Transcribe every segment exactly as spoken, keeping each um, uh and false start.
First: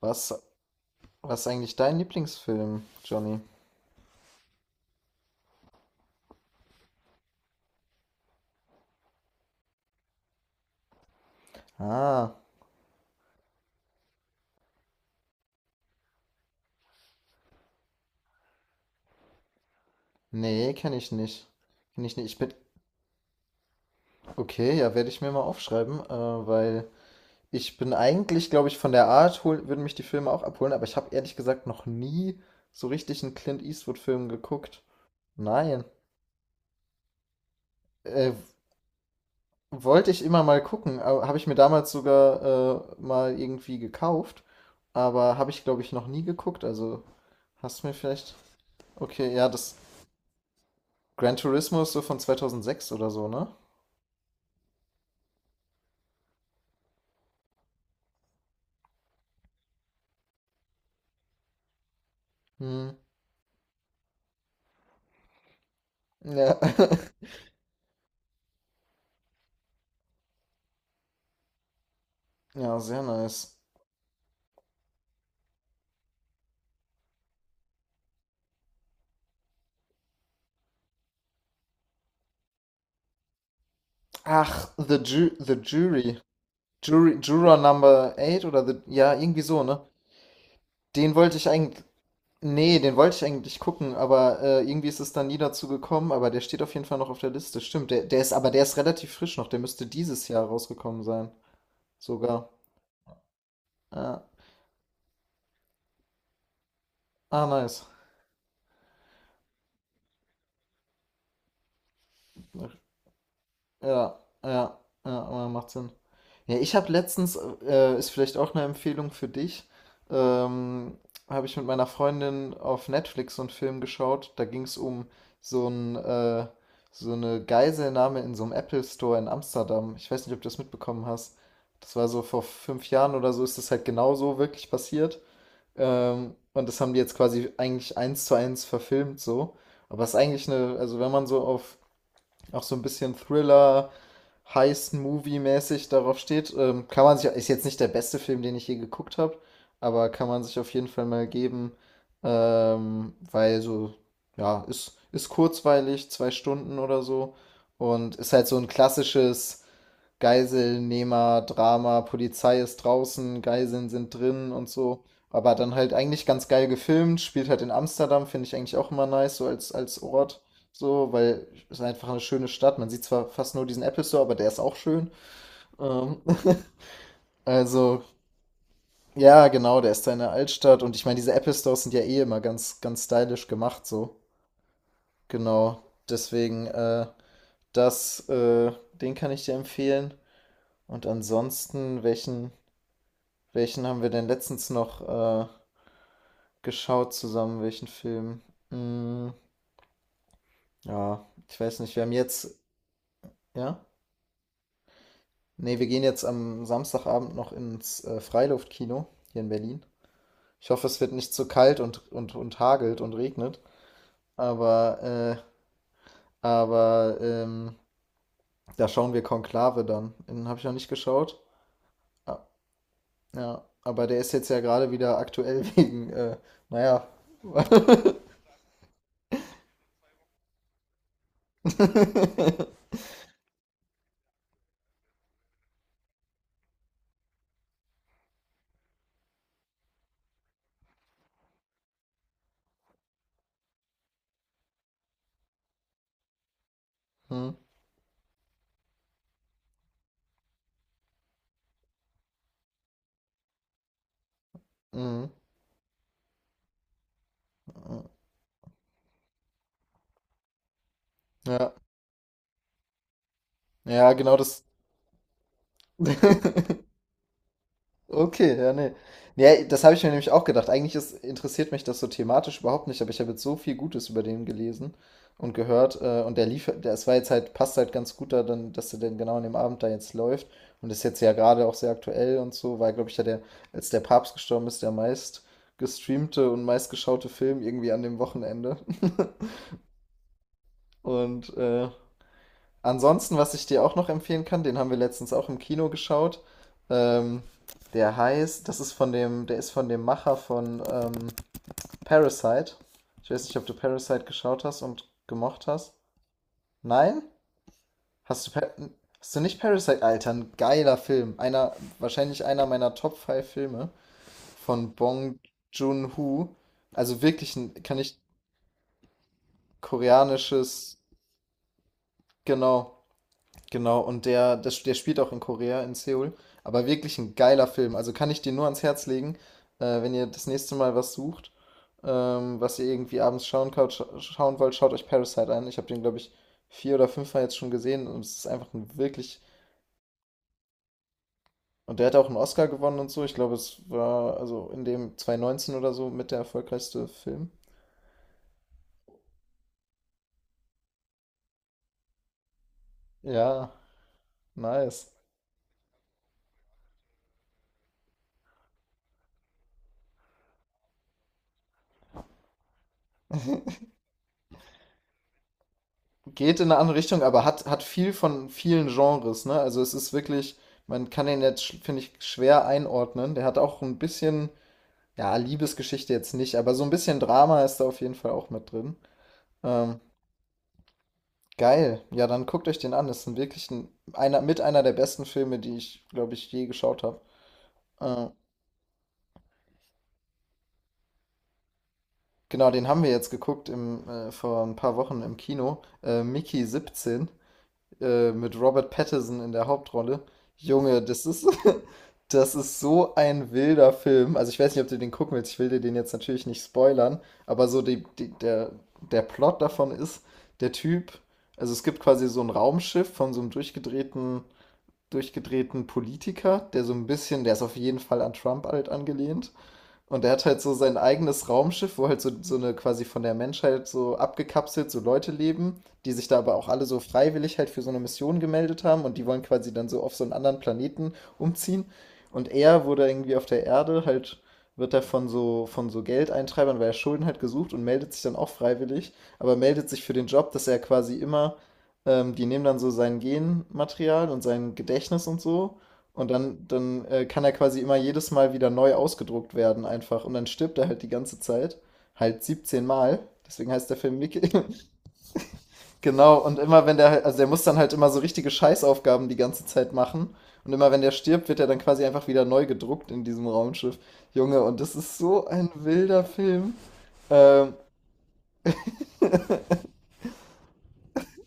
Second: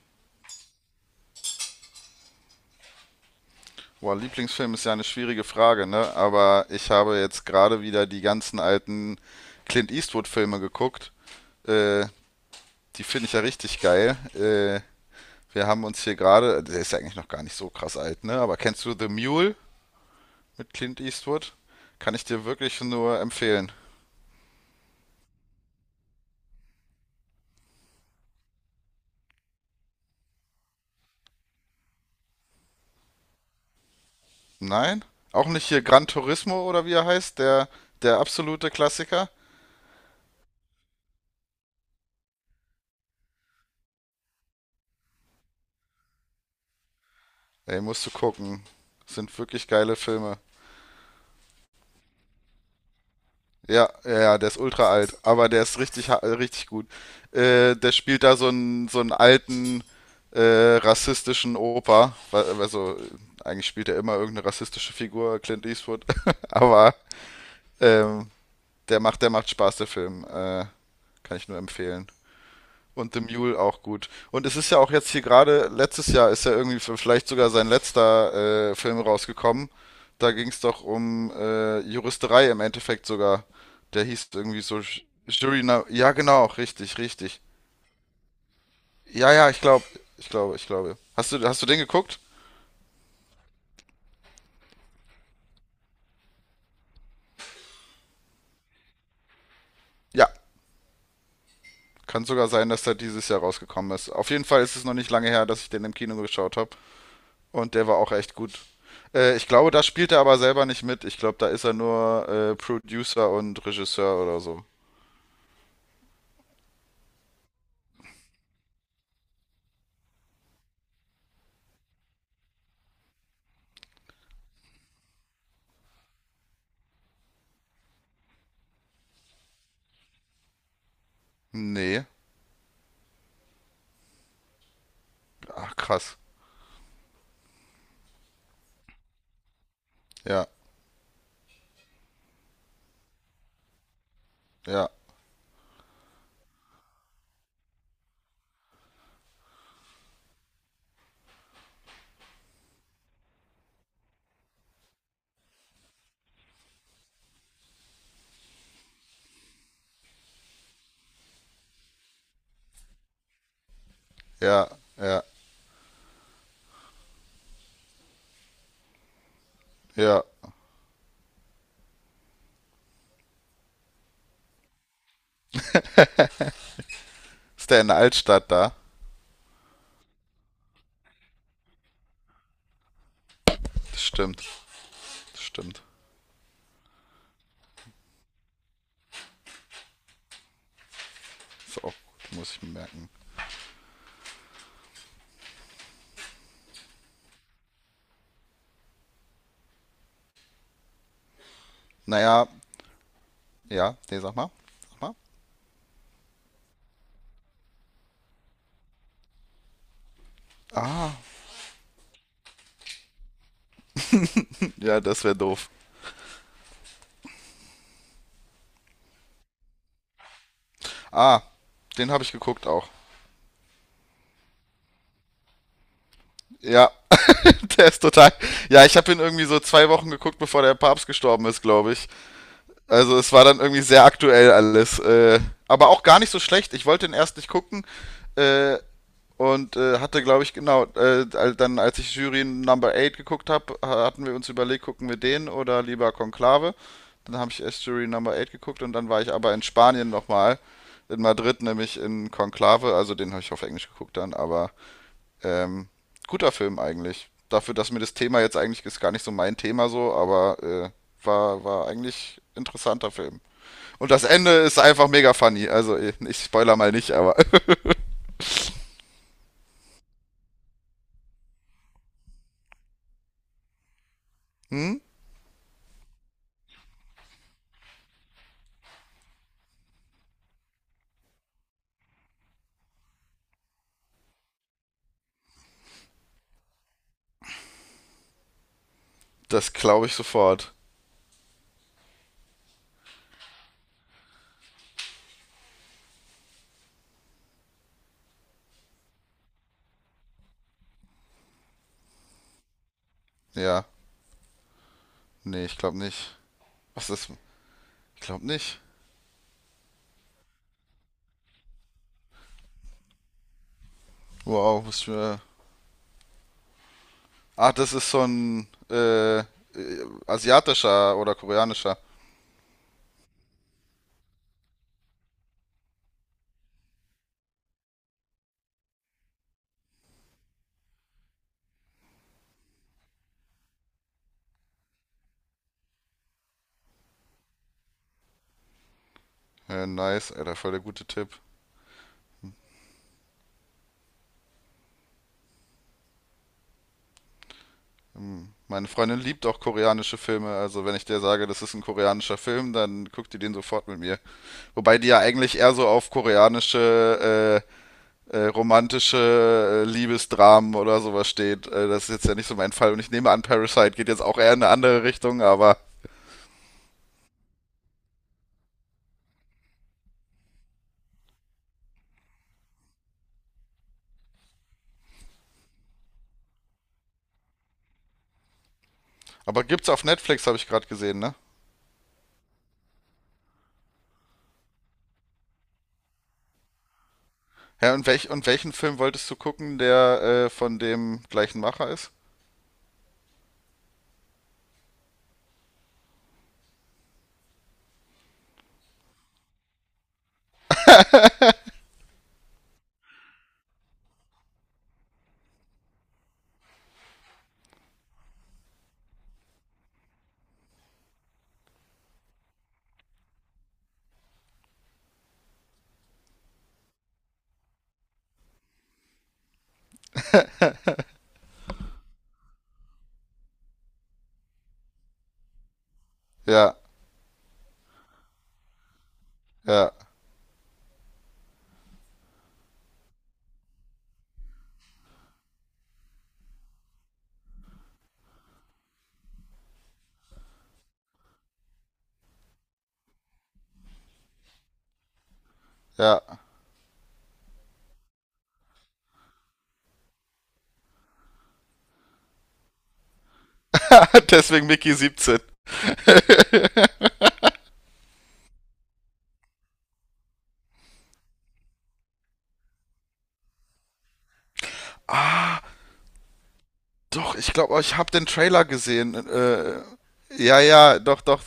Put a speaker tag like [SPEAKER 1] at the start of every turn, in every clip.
[SPEAKER 1] Was, was ist eigentlich dein Lieblingsfilm, Johnny?
[SPEAKER 2] Boah, Lieblingsfilm ist ja eine schwierige Frage, ne? Aber ich habe jetzt gerade wieder die ganzen alten Clint Eastwood-Filme geguckt. Äh,
[SPEAKER 1] Ah,
[SPEAKER 2] Die finde ich ja richtig geil. Äh, wir haben uns hier gerade, der ist ja eigentlich noch gar nicht so krass alt, ne? Aber kennst du The Mule
[SPEAKER 1] nee,
[SPEAKER 2] mit
[SPEAKER 1] kenne
[SPEAKER 2] Clint
[SPEAKER 1] ich nicht.
[SPEAKER 2] Eastwood?
[SPEAKER 1] Kenne
[SPEAKER 2] Kann
[SPEAKER 1] ich
[SPEAKER 2] ich
[SPEAKER 1] nicht. Ich
[SPEAKER 2] dir
[SPEAKER 1] bin.
[SPEAKER 2] wirklich nur empfehlen.
[SPEAKER 1] Okay, ja, werde ich mir mal aufschreiben, äh, weil ich bin eigentlich, glaube ich, von der Art hol, würden mich die Filme auch abholen, aber ich habe ehrlich gesagt noch nie so richtig einen Clint Eastwood-Film geguckt.
[SPEAKER 2] Nein? Auch nicht hier
[SPEAKER 1] Nein.
[SPEAKER 2] Gran Turismo oder wie er heißt, der, der
[SPEAKER 1] Äh,
[SPEAKER 2] absolute Klassiker?
[SPEAKER 1] Wollte ich immer mal gucken, habe ich mir damals sogar äh, mal irgendwie gekauft, aber habe ich, glaube ich, noch nie geguckt. Also
[SPEAKER 2] Ey,
[SPEAKER 1] hast du mir
[SPEAKER 2] musst du
[SPEAKER 1] vielleicht.
[SPEAKER 2] gucken.
[SPEAKER 1] Okay,
[SPEAKER 2] Sind
[SPEAKER 1] ja,
[SPEAKER 2] wirklich
[SPEAKER 1] das.
[SPEAKER 2] geile Filme.
[SPEAKER 1] Gran Turismo ist so von zweitausendsechs oder so, ne?
[SPEAKER 2] Ja, ja, ja, der ist ultra alt, aber der ist richtig, ha- äh, richtig gut. Äh, der spielt da so einen, so einen alten äh, rassistischen Opa. Wa-
[SPEAKER 1] Hm.
[SPEAKER 2] Also, äh, eigentlich spielt er immer irgendeine rassistische Figur, Clint Eastwood.
[SPEAKER 1] Ja.
[SPEAKER 2] Aber ähm, der macht, der macht Spaß, der Film. Äh, kann ich nur empfehlen.
[SPEAKER 1] Ja, sehr
[SPEAKER 2] Und The
[SPEAKER 1] nice.
[SPEAKER 2] Mule auch gut. Und es ist ja auch jetzt hier gerade, letztes Jahr ist ja irgendwie für- vielleicht sogar sein letzter äh, Film rausgekommen. Da ging es doch um äh, Juristerei im Endeffekt sogar. Der hieß irgendwie
[SPEAKER 1] Ach,
[SPEAKER 2] so
[SPEAKER 1] The,
[SPEAKER 2] J-
[SPEAKER 1] Ju The
[SPEAKER 2] Jury Now. Ja,
[SPEAKER 1] Jury.
[SPEAKER 2] genau, richtig,
[SPEAKER 1] Jury.
[SPEAKER 2] richtig.
[SPEAKER 1] Juror Number acht oder the, ja,
[SPEAKER 2] Ja,
[SPEAKER 1] irgendwie
[SPEAKER 2] ja, ich
[SPEAKER 1] so, ne?
[SPEAKER 2] glaube, ich glaube, ich glaube.
[SPEAKER 1] Den
[SPEAKER 2] Hast
[SPEAKER 1] wollte
[SPEAKER 2] du,
[SPEAKER 1] ich
[SPEAKER 2] hast du den
[SPEAKER 1] eigentlich.
[SPEAKER 2] geguckt?
[SPEAKER 1] Nee, den wollte ich eigentlich gucken, aber äh, irgendwie ist es dann nie dazu gekommen, aber der steht auf jeden Fall noch auf der Liste. Stimmt, der, der ist, aber der ist relativ frisch noch, der müsste dieses
[SPEAKER 2] Ja,
[SPEAKER 1] Jahr rausgekommen sein.
[SPEAKER 2] kann sogar
[SPEAKER 1] Sogar.
[SPEAKER 2] sein, dass der dieses Jahr rausgekommen ist.
[SPEAKER 1] Ja.
[SPEAKER 2] Auf jeden Fall ist es noch nicht lange her, dass ich den im Kino geschaut habe.
[SPEAKER 1] Ah,
[SPEAKER 2] Und
[SPEAKER 1] nice.
[SPEAKER 2] der war auch echt gut. Äh, ich glaube, da spielt er aber selber nicht mit. Ich glaube, da ist er nur äh, Producer und
[SPEAKER 1] Ja,
[SPEAKER 2] Regisseur oder so.
[SPEAKER 1] ja, ja, aber macht Sinn. Ja, ich habe letztens, äh, ist vielleicht auch eine Empfehlung für dich, ähm, habe ich mit meiner Freundin auf Netflix so einen Film geschaut. Da ging es um so ein, äh, so eine Geiselnahme in so einem Apple Store in Amsterdam. Ich weiß nicht, ob du das mitbekommen hast. Das
[SPEAKER 2] Nee.
[SPEAKER 1] war so vor fünf Jahren oder so, ist das halt genau so wirklich passiert.
[SPEAKER 2] Ach, krass.
[SPEAKER 1] Ähm, und das haben die jetzt quasi eigentlich eins zu eins verfilmt so. Aber es ist
[SPEAKER 2] Ja,
[SPEAKER 1] eigentlich eine, also wenn man so auf auch so ein bisschen Thriller,
[SPEAKER 2] ja,
[SPEAKER 1] Heist-Movie-mäßig darauf steht. Ähm, kann man sich, ist jetzt nicht der beste Film, den ich je geguckt habe, aber kann man sich auf jeden Fall mal geben, ähm, weil so, ja, ist, ist kurzweilig, zwei Stunden oder so und ist halt so ein klassisches Geiselnehmer, Drama, Polizei ist draußen, Geiseln sind drin und
[SPEAKER 2] ja,
[SPEAKER 1] so.
[SPEAKER 2] ja,
[SPEAKER 1] Aber dann halt eigentlich ganz geil gefilmt, spielt halt in Amsterdam, finde ich eigentlich auch immer nice, so als, als
[SPEAKER 2] ja.
[SPEAKER 1] Ort. So, weil es ist einfach eine schöne Stadt. Man sieht zwar fast nur diesen Apple Store, aber der ist auch schön. Ähm,
[SPEAKER 2] Ist der in der
[SPEAKER 1] also,
[SPEAKER 2] Altstadt da?
[SPEAKER 1] ja, genau, der ist da in der Altstadt. Und ich meine, diese Apple Stores sind ja eh immer ganz, ganz stylisch gemacht,
[SPEAKER 2] Das
[SPEAKER 1] so.
[SPEAKER 2] stimmt. Das stimmt.
[SPEAKER 1] Genau. Deswegen, äh, das, äh, den kann ich dir empfehlen. Und
[SPEAKER 2] Ist auch
[SPEAKER 1] ansonsten,
[SPEAKER 2] gut,
[SPEAKER 1] welchen,
[SPEAKER 2] muss ich mir merken.
[SPEAKER 1] Welchen haben wir denn letztens noch äh, geschaut zusammen? Welchen Film? Mm, ja, ich weiß nicht. Wir haben
[SPEAKER 2] Naja,
[SPEAKER 1] jetzt,
[SPEAKER 2] ja,
[SPEAKER 1] ja?
[SPEAKER 2] Ja. Nee, sag mal. Sag mal.
[SPEAKER 1] Nee, wir gehen jetzt am Samstagabend noch ins äh, Freiluftkino hier in Berlin. Ich hoffe, es wird nicht zu kalt und, und, und hagelt und regnet.
[SPEAKER 2] Ja,
[SPEAKER 1] Aber,
[SPEAKER 2] das wäre
[SPEAKER 1] äh,
[SPEAKER 2] doof.
[SPEAKER 1] aber ähm, da schauen wir Konklave dann. Den habe ich noch nicht geschaut.
[SPEAKER 2] Ah, den habe ich
[SPEAKER 1] Ah,
[SPEAKER 2] geguckt auch.
[SPEAKER 1] ja, aber der ist jetzt ja gerade wieder aktuell wegen, äh,
[SPEAKER 2] Ja,
[SPEAKER 1] naja.
[SPEAKER 2] der ist total. Ja, ich habe ihn irgendwie so zwei Wochen geguckt, bevor der Papst gestorben ist, glaube ich. Also es war dann irgendwie sehr aktuell alles. Äh, aber auch gar nicht so schlecht. Ich wollte den erst nicht gucken äh, und äh, hatte, glaube ich, genau, äh, dann als ich Jury Number Eight geguckt habe, hatten wir uns überlegt, gucken wir den oder lieber Konklave. Dann
[SPEAKER 1] Hm,
[SPEAKER 2] habe ich erst Jury Number Eight geguckt und dann war ich aber in Spanien nochmal. In Madrid, nämlich in Konklave. Also den habe ich auf Englisch geguckt dann, aber
[SPEAKER 1] mhm.
[SPEAKER 2] ähm, guter Film eigentlich. Dafür, dass mir das Thema jetzt eigentlich ist gar nicht so mein Thema so, aber äh, war,
[SPEAKER 1] Ja,
[SPEAKER 2] war eigentlich interessanter Film. Und
[SPEAKER 1] ja,
[SPEAKER 2] das
[SPEAKER 1] genau
[SPEAKER 2] Ende
[SPEAKER 1] das.
[SPEAKER 2] ist einfach mega funny. Also, ich spoiler mal nicht, aber.
[SPEAKER 1] Okay, ja, nee. Ja, das habe ich mir nämlich auch gedacht. Eigentlich ist, interessiert mich das so thematisch überhaupt nicht, aber ich habe jetzt so viel Gutes über den gelesen
[SPEAKER 2] Hm?
[SPEAKER 1] und gehört. Äh, und der lief, der, es war jetzt halt, passt halt ganz gut da, dann, dass der denn genau an dem Abend da jetzt läuft. Und ist jetzt ja gerade auch sehr aktuell und so, weil, glaube ich, ja der, als der Papst gestorben ist, der meist gestreamte und meist geschaute Film irgendwie an dem Wochenende.
[SPEAKER 2] Das glaube ich sofort.
[SPEAKER 1] Und äh, Ansonsten, was ich dir auch noch empfehlen kann, den haben wir letztens auch im Kino geschaut. Ähm, der heißt, das ist von dem, der ist von dem Macher von ähm, Parasite. Ich weiß nicht, ob du
[SPEAKER 2] Ja.
[SPEAKER 1] Parasite geschaut hast und
[SPEAKER 2] Nee,
[SPEAKER 1] gemocht
[SPEAKER 2] ich
[SPEAKER 1] hast.
[SPEAKER 2] glaube nicht. Was
[SPEAKER 1] Nein?
[SPEAKER 2] ist. Ich glaube
[SPEAKER 1] Hast du, Pa-
[SPEAKER 2] nicht.
[SPEAKER 1] hast du nicht Parasite? Alter, ein geiler Film. Einer, wahrscheinlich einer meiner Top fünf Filme
[SPEAKER 2] Wow,
[SPEAKER 1] von
[SPEAKER 2] muss ich
[SPEAKER 1] Bong
[SPEAKER 2] mir.
[SPEAKER 1] Joon-ho. Also wirklich
[SPEAKER 2] Ach,
[SPEAKER 1] ein,
[SPEAKER 2] das
[SPEAKER 1] kann
[SPEAKER 2] ist
[SPEAKER 1] ich
[SPEAKER 2] so ein. Äh,
[SPEAKER 1] koreanisches,
[SPEAKER 2] asiatischer oder koreanischer.
[SPEAKER 1] genau. Genau, und der, der, der spielt auch in Korea, in Seoul. Aber wirklich ein geiler Film. Also kann ich dir nur ans Herz legen, äh, wenn ihr das nächste Mal was sucht, ähm, was ihr irgendwie abends schauen, kaut, scha- schauen wollt, schaut euch Parasite an. Ich habe den, glaube ich, vier oder fünf mal jetzt schon gesehen und es ist einfach ein wirklich.
[SPEAKER 2] Äh, nice, Alter, voll der gute Tipp.
[SPEAKER 1] Und der hat auch einen Oscar gewonnen und so. Ich glaube, es war also in dem zwanzig neunzehn oder so mit der erfolgreichste Film.
[SPEAKER 2] Hm. Meine Freundin liebt auch koreanische Filme, also wenn ich dir sage, das ist ein koreanischer Film, dann guckt die den
[SPEAKER 1] Ja,
[SPEAKER 2] sofort mit mir. Wobei die
[SPEAKER 1] nice.
[SPEAKER 2] ja eigentlich eher so auf koreanische Äh, äh, romantische äh, Liebesdramen oder sowas steht. Äh, das ist jetzt ja nicht so mein Fall. Und ich nehme an, Parasite geht jetzt auch eher in eine andere Richtung, aber,
[SPEAKER 1] Geht in eine andere Richtung, aber hat, hat viel von vielen Genres, ne? Also es ist wirklich, man kann den jetzt, sch- finde ich, schwer einordnen. Der hat auch ein bisschen, ja, Liebesgeschichte jetzt nicht, aber so ein bisschen Drama ist da auf jeden Fall auch mit drin.
[SPEAKER 2] aber gibt's
[SPEAKER 1] Ähm,
[SPEAKER 2] auf Netflix, habe ich gerade gesehen, ne?
[SPEAKER 1] geil. Ja, dann guckt euch den an. Das ist wirklich ein, einer, mit einer der besten Filme, die ich, glaube ich, je geschaut habe.
[SPEAKER 2] Ja, und,
[SPEAKER 1] Äh,
[SPEAKER 2] welch, und welchen Film wolltest du gucken, der äh, von dem gleichen Macher ist?
[SPEAKER 1] genau, den haben wir jetzt geguckt im, äh, vor ein paar Wochen im Kino. Äh, Mickey siebzehn äh, mit Robert Pattinson in der Hauptrolle. Junge, das ist, das ist so ein wilder Film. Also ich weiß nicht, ob du den gucken willst. Ich will dir den jetzt natürlich nicht spoilern, aber so die, die, der, der Plot davon ist, der Typ, also es gibt quasi so ein Raumschiff von so einem durchgedrehten, durchgedrehten Politiker, der so ein bisschen, der ist auf jeden Fall an Trump halt angelehnt. Und er hat halt so sein eigenes Raumschiff, wo halt so, so eine quasi von der Menschheit so abgekapselt so Leute leben, die sich da aber auch
[SPEAKER 2] Ja,
[SPEAKER 1] alle so freiwillig halt für so eine Mission gemeldet haben und die wollen quasi dann
[SPEAKER 2] ja,
[SPEAKER 1] so auf so einen anderen Planeten umziehen. Und er wurde irgendwie auf der Erde halt, wird er von so, von so Geldeintreibern, weil er Schulden halt gesucht und meldet sich dann auch freiwillig, aber meldet sich für den Job, dass er quasi immer, ähm, die nehmen dann so sein Genmaterial und sein Gedächtnis und so und
[SPEAKER 2] ja.
[SPEAKER 1] dann dann, äh, kann er quasi immer jedes Mal wieder neu ausgedruckt werden einfach und dann stirbt er halt die ganze Zeit, halt siebzehn Mal. Deswegen heißt der Film Mickey.
[SPEAKER 2] Deswegen Mickey siebzehn.
[SPEAKER 1] Genau, und immer wenn der halt also der muss dann halt immer so richtige Scheißaufgaben die ganze Zeit machen und immer wenn der stirbt, wird er dann quasi einfach wieder neu gedruckt in diesem Raumschiff. Junge, und das ist so ein wilder Film.
[SPEAKER 2] Doch, ich
[SPEAKER 1] Ähm,
[SPEAKER 2] glaube, ich habe den Trailer gesehen. Äh, ja, ja, doch, doch.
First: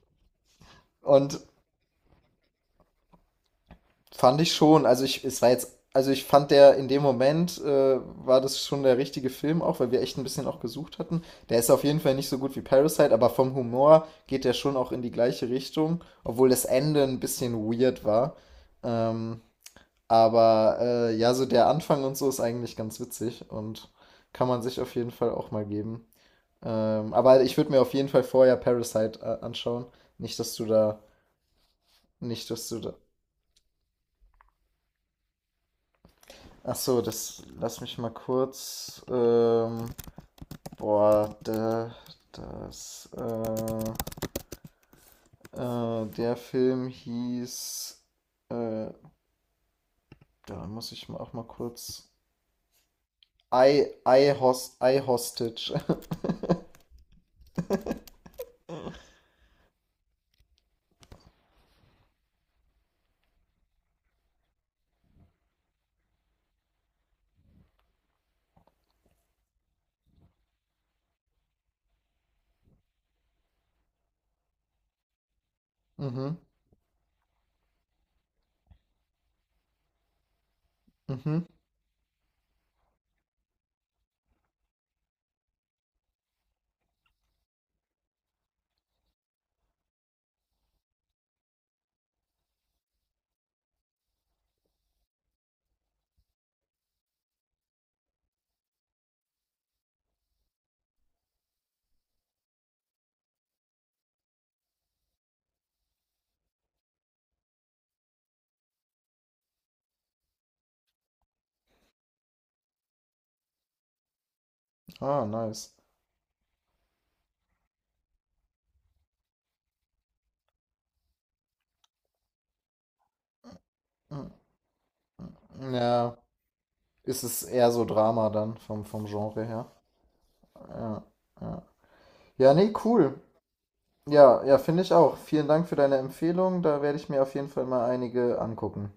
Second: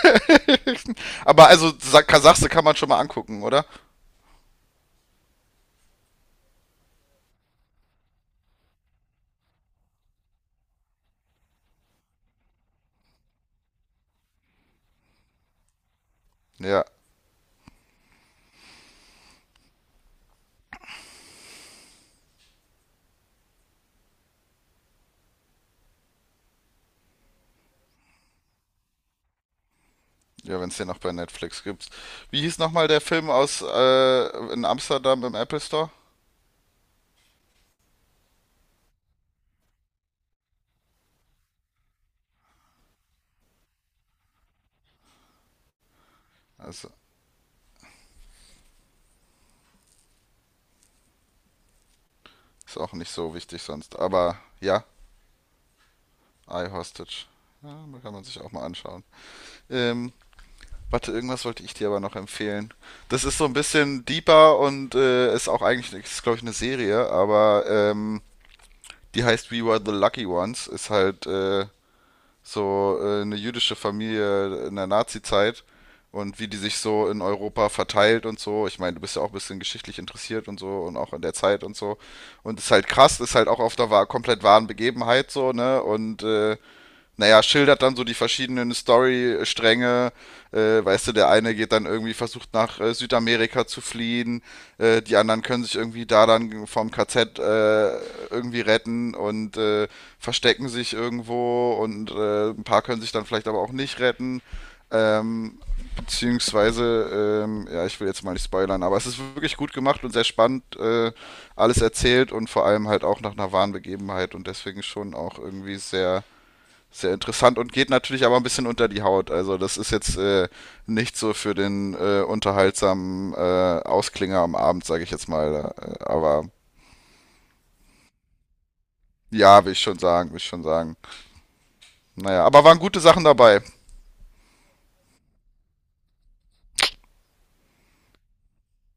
[SPEAKER 1] und
[SPEAKER 2] Aber also Sa- Kasachse kann man schon mal angucken, oder?
[SPEAKER 1] Fand ich schon. Also ich, es war jetzt, also ich fand der in dem Moment äh, war das schon der richtige Film auch, weil wir echt ein bisschen auch gesucht hatten. Der ist auf jeden Fall nicht so gut wie Parasite, aber vom Humor geht der schon auch in die gleiche Richtung, obwohl das
[SPEAKER 2] Ja.
[SPEAKER 1] Ende ein bisschen weird war. Ähm, aber äh, ja, so der Anfang und so ist eigentlich ganz witzig und kann man sich auf jeden Fall auch mal geben. Ähm, aber ich würde mir auf jeden Fall vorher Parasite äh, anschauen. Nicht, dass
[SPEAKER 2] Ja,
[SPEAKER 1] du
[SPEAKER 2] wenn es den noch
[SPEAKER 1] da,
[SPEAKER 2] bei Netflix gibt. Wie
[SPEAKER 1] nicht,
[SPEAKER 2] hieß
[SPEAKER 1] dass du
[SPEAKER 2] nochmal
[SPEAKER 1] da.
[SPEAKER 2] der Film aus äh, in Amsterdam im Apple Store?
[SPEAKER 1] Ach so, das lass mich mal kurz. Ähm, boah, der, das, äh, äh, der Film
[SPEAKER 2] Also,
[SPEAKER 1] hieß, äh, da muss ich mal auch mal kurz.
[SPEAKER 2] ist auch nicht so wichtig
[SPEAKER 1] I,
[SPEAKER 2] sonst.
[SPEAKER 1] I,
[SPEAKER 2] Aber
[SPEAKER 1] Host,
[SPEAKER 2] ja,
[SPEAKER 1] I Hostage.
[SPEAKER 2] I Hostage. Ja, kann man sich auch mal anschauen. Ähm, Warte, irgendwas wollte ich dir aber noch empfehlen. Das ist so ein bisschen deeper und äh, ist auch eigentlich, ist glaube ich, eine Serie, aber ähm, die heißt We Were the Lucky Ones. Ist halt äh, so äh, eine jüdische Familie in der Nazi-Zeit
[SPEAKER 1] Mhm,
[SPEAKER 2] und wie die sich so in Europa verteilt und so. Ich meine, du bist ja auch ein bisschen geschichtlich interessiert und so und auch in der
[SPEAKER 1] mhm.
[SPEAKER 2] Zeit und so. Und ist halt krass, ist halt auch auf der wa- komplett wahren Begebenheit so, ne? Und äh, naja, schildert dann so die verschiedenen Story-Stränge. Äh, weißt du, der eine geht dann irgendwie, versucht nach äh, Südamerika zu fliehen, äh, die anderen können sich irgendwie da dann vom K Z äh, irgendwie retten und äh, verstecken sich irgendwo und äh, ein paar können sich dann vielleicht aber auch nicht retten. Ähm, beziehungsweise, ähm, ja, ich will jetzt mal nicht spoilern, aber es ist wirklich gut gemacht und sehr spannend äh, alles erzählt und vor allem halt auch nach einer wahren Begebenheit und deswegen schon
[SPEAKER 1] Ah,
[SPEAKER 2] auch
[SPEAKER 1] nice.
[SPEAKER 2] irgendwie sehr sehr interessant und geht natürlich aber ein bisschen unter die Haut. Also das ist jetzt äh, nicht so für den äh, unterhaltsamen äh,
[SPEAKER 1] Mm,
[SPEAKER 2] Ausklinger am Abend, sage ich jetzt mal. Äh,
[SPEAKER 1] Ja,
[SPEAKER 2] Aber
[SPEAKER 1] ist es eher so Drama dann vom, vom Genre
[SPEAKER 2] ja,
[SPEAKER 1] her.
[SPEAKER 2] will ich schon sagen, will ich schon sagen.
[SPEAKER 1] Ja, ja.
[SPEAKER 2] Naja,
[SPEAKER 1] Ja,
[SPEAKER 2] aber
[SPEAKER 1] nee,
[SPEAKER 2] waren gute
[SPEAKER 1] cool.
[SPEAKER 2] Sachen dabei.
[SPEAKER 1] Ja, ja, finde ich auch. Vielen Dank für deine Empfehlung. Da werde ich mir auf jeden Fall mal einige angucken.